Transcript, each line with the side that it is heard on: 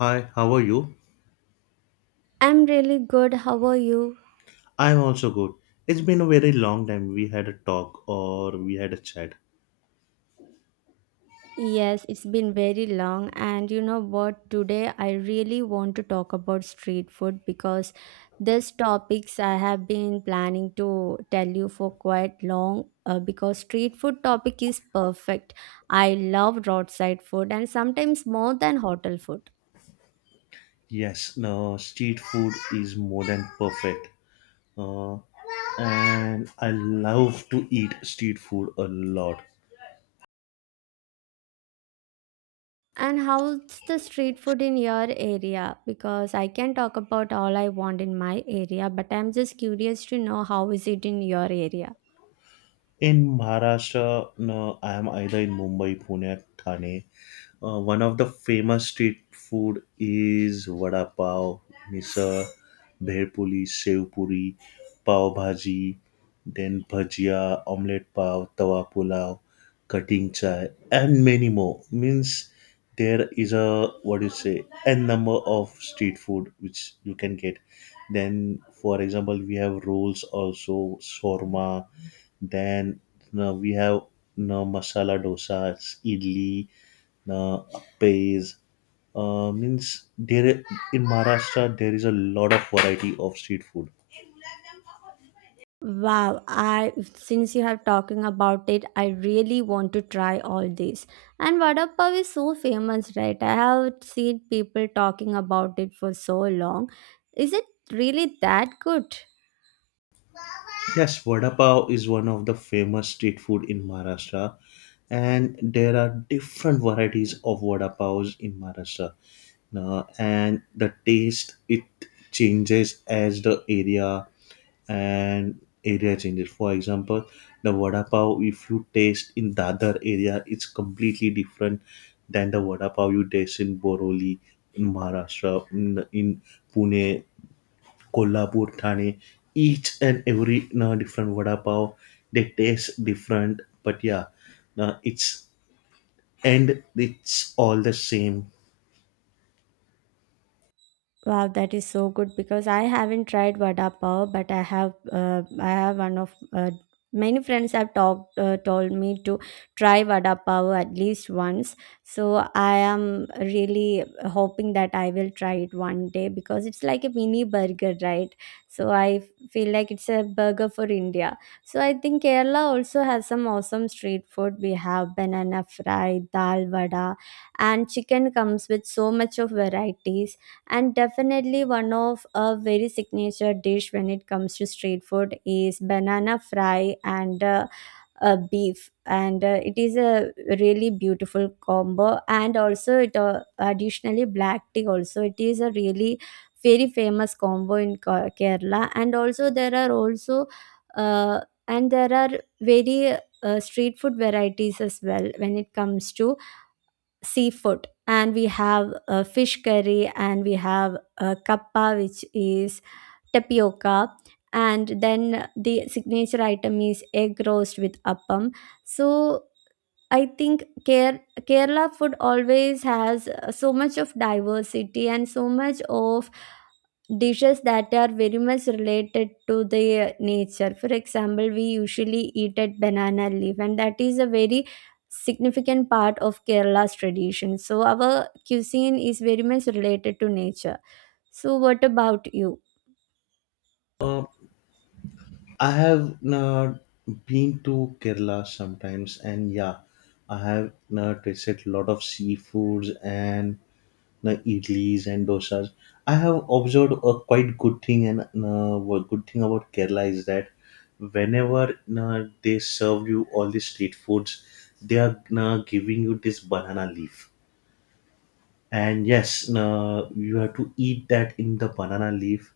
left: Hi, how are you?
right: I'm really good. How are you?
left: I'm also good. It's been a very long time we had a talk or we had a chat.
right: Yes, it's been very long. And you know what? Today I really want to talk about street food because this topics I have been planning to tell you for quite long because street food topic is perfect. I love roadside food and sometimes more than hotel food.
left: Yes, no, street food is more than perfect. Uh, and I love to eat street food a lot.
right: And how's the street food in your area? Because I can talk about all I want in my area, but I'm just curious to know how is it in your area.
left: In Maharashtra, no, I am either in Mumbai, Pune, Thane. One of the famous street food is vada pav, misal, bher puri, sev puri, pav bhaji, then bhajia, omelette pav, tawa pulao, cutting chai, and many more. Means there is a what do you say n number of street food which you can get. Then, for example, we have rolls also, shawarma. Then we have no masala dosas, idli, uh, pays. Means there in Maharashtra there is a lot of variety of street food.
right: Wow, I since you have talking about it, I really want to try all this. And vada pav is so famous, right? I have seen people talking about it for so long. Is it really that good?
left: Yes, vada pav is one of the famous street food in Maharashtra, and there are different varieties of vada pavs in Maharashtra. Now, and the taste it changes as the area and area changes. For example, the vada pav if you taste in Dadar area, it's completely different than the vada pav you taste in Boroli in Maharashtra, in Pune, Kolhapur, Thane, each and every different vada pav, they taste different, but yeah, it's and it's all the same.
right: Wow, that is so good because I haven't tried vada pav, but I have one of many friends have talked told me to try vada pav at least once. So I am really hoping that I will try it one day because it's like a mini burger, right? So I feel like it's a burger for India. So I think Kerala also has some awesome street food. We have banana fry, dal vada, and chicken comes with so much of varieties and definitely one of a very signature dish when it comes to street food is banana fry and beef, and it is a really beautiful combo, and also it additionally black tea, also it is a really very famous combo in Kerala. And also there are also uh, and there are very street food varieties as well when it comes to seafood, and we have a fish curry, and we have a kappa, which is tapioca, and then the signature item is egg roast with appam. So I think Kerala food always has so much of diversity and so much of dishes that are very much related to the nature. For example, we usually eat at banana leaf, and that is a very significant part of Kerala's tradition. So our cuisine is very much related to nature. So what about you?
left: Uh, I have been to Kerala sometimes, and yeah, I have tasted a lot of seafoods and the idlis and dosas. I have observed a quite good thing and what good thing about Kerala is that whenever they serve you all the street foods, they are giving you this banana leaf. And yes, you have to eat that in the banana leaf,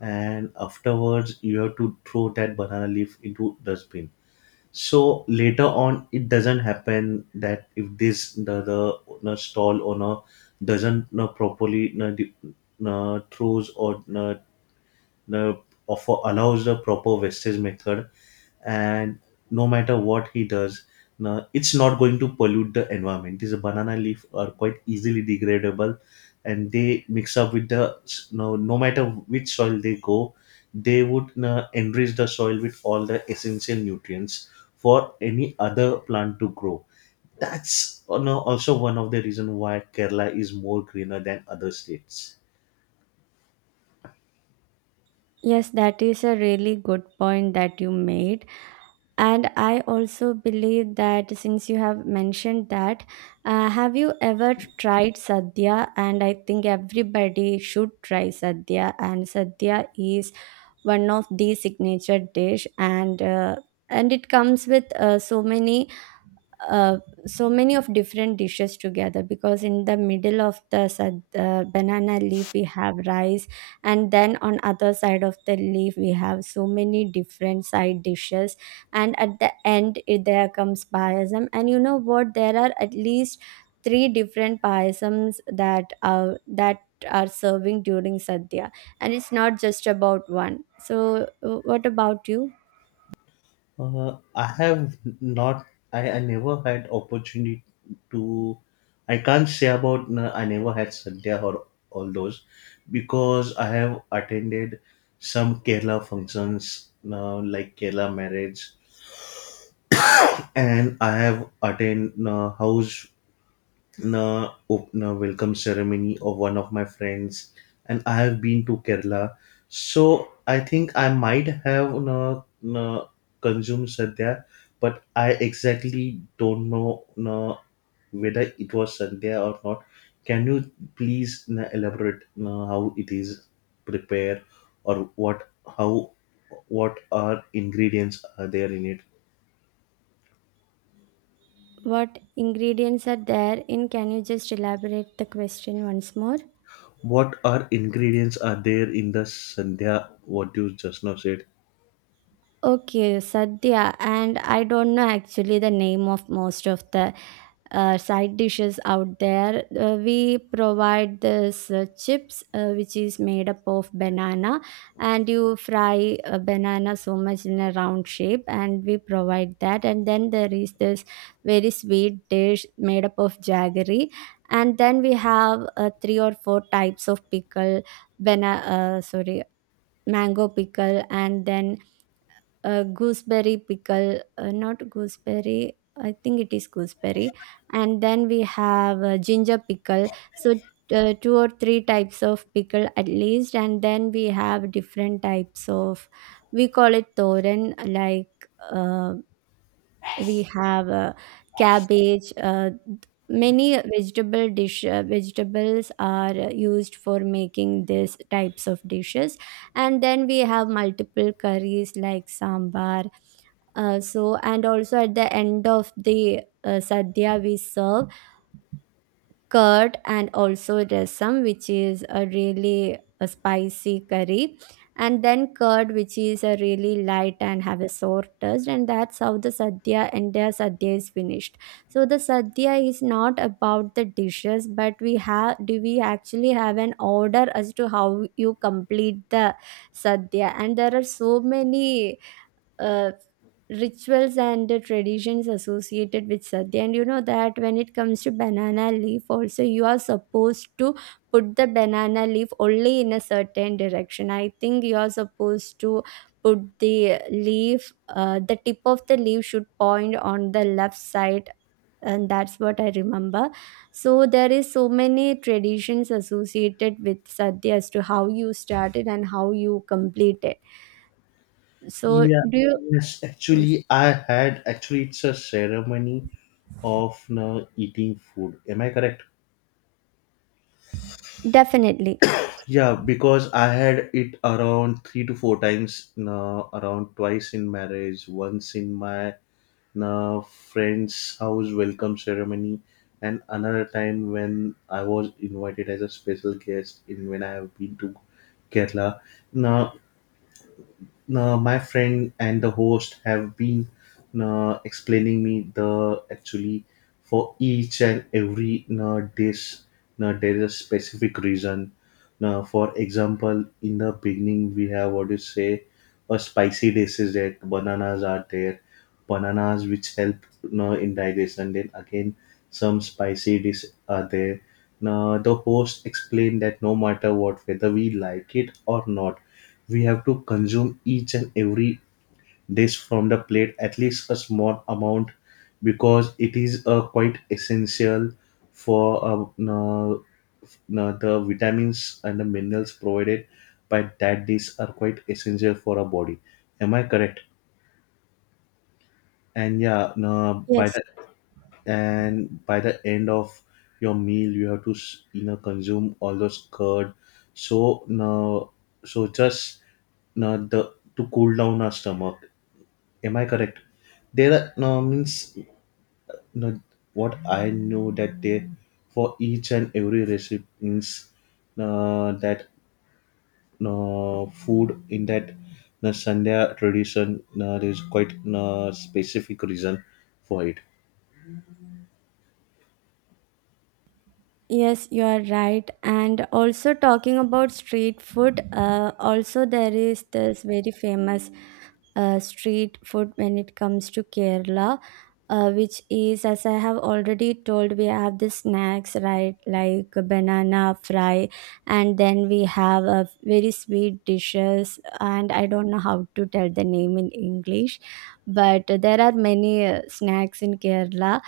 left: and afterwards you have to throw that banana leaf into dustbin, so later on it doesn't happen that if this the no, stall owner doesn't no, properly no, the, no, throws or no, the offer allows the proper wastage method, and no matter what he does no, it's not going to pollute the environment. These banana leaf are quite easily degradable, and they mix up with the no, no matter which soil they go, they would no, enrich the soil with all the essential nutrients for any other plant to grow. That's no, also one of the reason why Kerala is more greener than other states.
right: Yes, that is a really good point that you made. And I also believe that since you have mentioned that, have you ever tried sadhya? And I think everybody should try sadhya. And sadhya is one of the signature dish, and it comes with uh, so many of different dishes together, because in the middle of the banana leaf we have rice, and then on other side of the leaf we have so many different side dishes, and at the end there comes payasam. And you know what, there are at least three different payasams that are serving during sadhya, and it's not just about one. So what about you?
left: I have not. I never had opportunity to. I can't say about. No, I never had Sandhya or all those, because I have attended some Kerala functions, like Kerala marriage, and I have attended house na opener welcome ceremony of one of my friends, and I have been to Kerala. So I think I might have na, na, consumed sadhya, but I exactly don't know na, whether it was sadhya or not. Can you please na, elaborate na, how it is prepared, or what, how, what are ingredients are there in it?
right: What ingredients are there in? Can you just elaborate the question once more?
left: What are ingredients are there in the sadhya what you just now said?
right: Okay, sadhya, and I don't know actually the name of most of the side dishes out there. We provide this chips, which is made up of banana, and you fry a banana so much in a round shape, and we provide that. And then there is this very sweet dish made up of jaggery, and then we have three or four types of pickle, banana, uh, sorry, mango pickle, and then gooseberry pickle, not gooseberry. I think it is gooseberry, and then we have ginger pickle. So two or three types of pickle at least, and then we have different types of. We call it thoran, like we have cabbage, many vegetable dish vegetables are used for making these types of dishes, and then we have multiple curries like sambar. So, and also at the end of the sadhya we serve curd, and also rasam, which is a really a spicy curry, and then curd, which is a really light and have a sour taste, and that's how the sadhya entire sadhya is finished. So the sadhya is not about the dishes, but we have do we actually have an order as to how you complete the sadhya. And there are so many uh, rituals and the traditions associated with sadhya, and you know that when it comes to banana leaf also, you are supposed to put the banana leaf only in a certain direction. I think you are supposed to put the leaf, the tip of the leaf should point on the left side, and that's what I remember. So there is so many traditions associated with sadhya as to how you start it and how you complete it. So
left: Yeah,
right: do you,
left: yes,
right: yes.
left: actually, I had actually it's a ceremony of now eating food. Am I correct?
right: Definitely.
left: Yeah, because I had it around 3 to 4 times now, around twice in marriage, once in my now friend's house welcome ceremony, and another time when I was invited as a special guest in when I have been to Kerala. Now my friend and the host have been explaining me the actually for each and every dish there is a specific reason. Now, for example, in the beginning we have what you say a spicy dish, is that bananas are there, bananas which help in digestion. Then again some spicy dish are there. Now the host explained that no matter what, whether we like it or not, we have to consume each and every dish from the plate, at least a small amount, because it is quite essential for the vitamins and the minerals provided by that dish are quite essential for our body. Am I correct? And yeah,
right: Yes.
left: by the end of your meal you have to consume all those curd, so no, so just no, the, to cool down our stomach, am I correct? There are no means, no, what I know that they, for each and every recipe, means that no food in that no sandhya tradition no, there is quite no specific reason for it.
right: Yes, you are right. And also talking about street food, also there is this very famous street food when it comes to Kerala. Which is, as I have already told, we have the snacks, right, like a banana fry, and then we have a very sweet dishes, and I don't know how to tell the name in English, but there are many snacks in Kerala.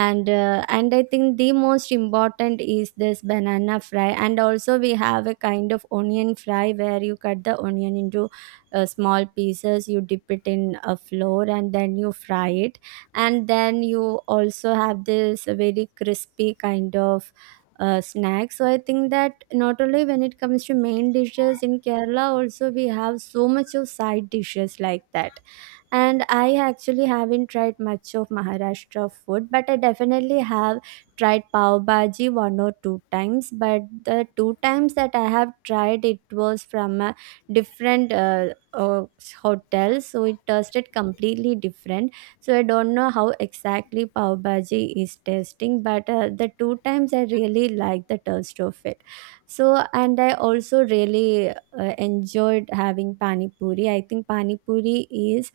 right: And and I think the most important is this banana fry. And also we have a kind of onion fry, where you cut the onion into small pieces, you dip it in a flour and then you fry it. And then you also have this very crispy kind of snack. So I think that not only when it comes to main dishes in Kerala, also we have so much of side dishes like that. And I actually haven't tried much of Maharashtra food, but I definitely have tried pav bhaji one or two times. But the two times that I have tried, it was from a different hotel, so it tasted completely different. So I don't know how exactly pav bhaji is tasting, but the two times I really liked the taste of it. So, and I also really enjoyed having pani puri. I think pani puri is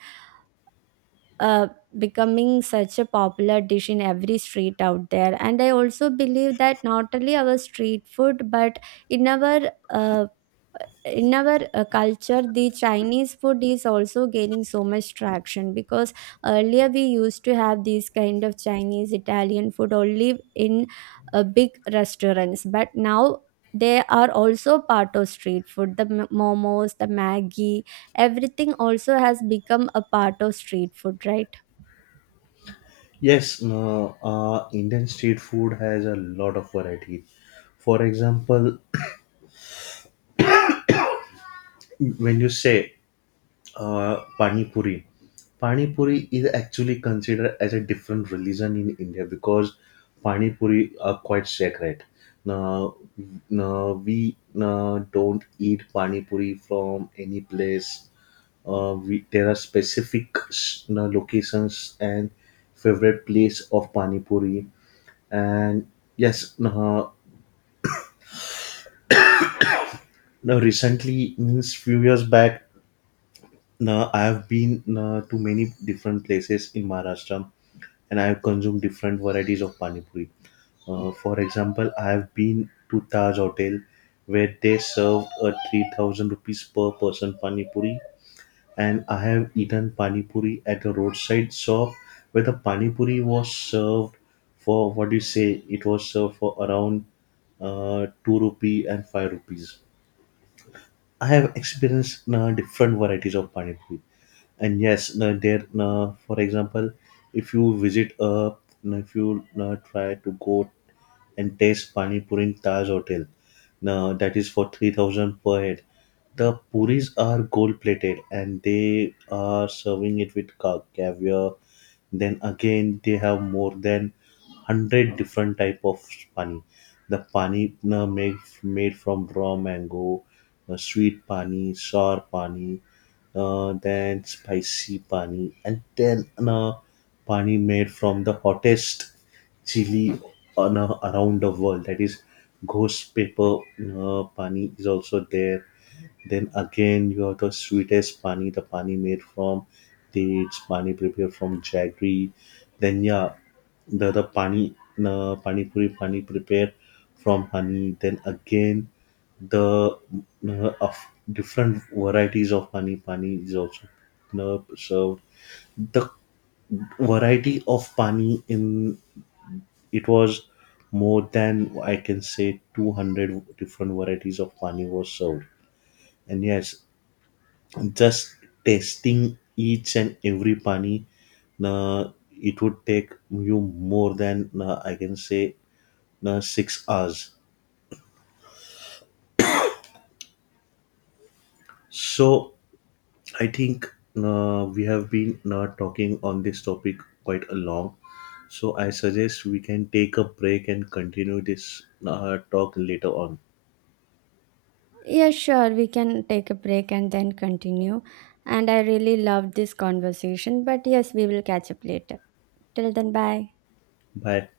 right: uh, becoming such a popular dish in every street out there. And I also believe that not only our street food, but in our culture, the Chinese food is also gaining so much traction, because earlier we used to have these kind of Chinese Italian food only in big restaurants, but now they are also part of street food, the momos, the Maggi, everything also has become a part of street food, right?
left: Yes, no, Indian street food has a lot of variety. For example, when you say uh, pani puri, pani puri is actually considered as a different religion in India, because pani puri are quite sacred. Now, now we now don't eat pani puri from any place. We, there are specific s- now locations and favorite place of pani puri, and yes, now, recently means few years back, now I have been to many different places in Maharashtra, and I have consumed different varieties of pani puri. For example, I have been to Taj Hotel, where they served a 3,000 rupees per person pani puri, and I have eaten pani puri at a roadside shop where the pani puri was served for what do you say? It was served for around ₹2 and ₹5. I have experienced different varieties of pani puri, and yes, there. For example, if you visit a, if you try to go and taste pani puri in Taj Hotel. Now that is for 3,000 per head. The puris are gold plated, and they are serving it with caviar. Then again they have more than 100 different type of pani. The pani made, made from raw mango, sweet pani, sour pani, then spicy pani, and then pani made from the hottest chili on a, around the world, that is ghost paper pani is also there. Then again you have the sweetest pani, the pani made from dates, pani prepared from jaggery, then yeah, the pani, pani puri pani prepared from honey, then again the of different varieties of pani, pani is also served. The variety of pani in it was more than I can say 200 different varieties of pani was served. And yes, just tasting each and every pani, it would take you more than I can say 6 hours. So I think we have been talking on this topic quite a long. So I suggest we can take a break and continue this talk later on.
right: Yeah, sure, we can take a break and then continue, and I really loved this conversation, but yes, we will catch up later. Till then, bye.
left: Bye.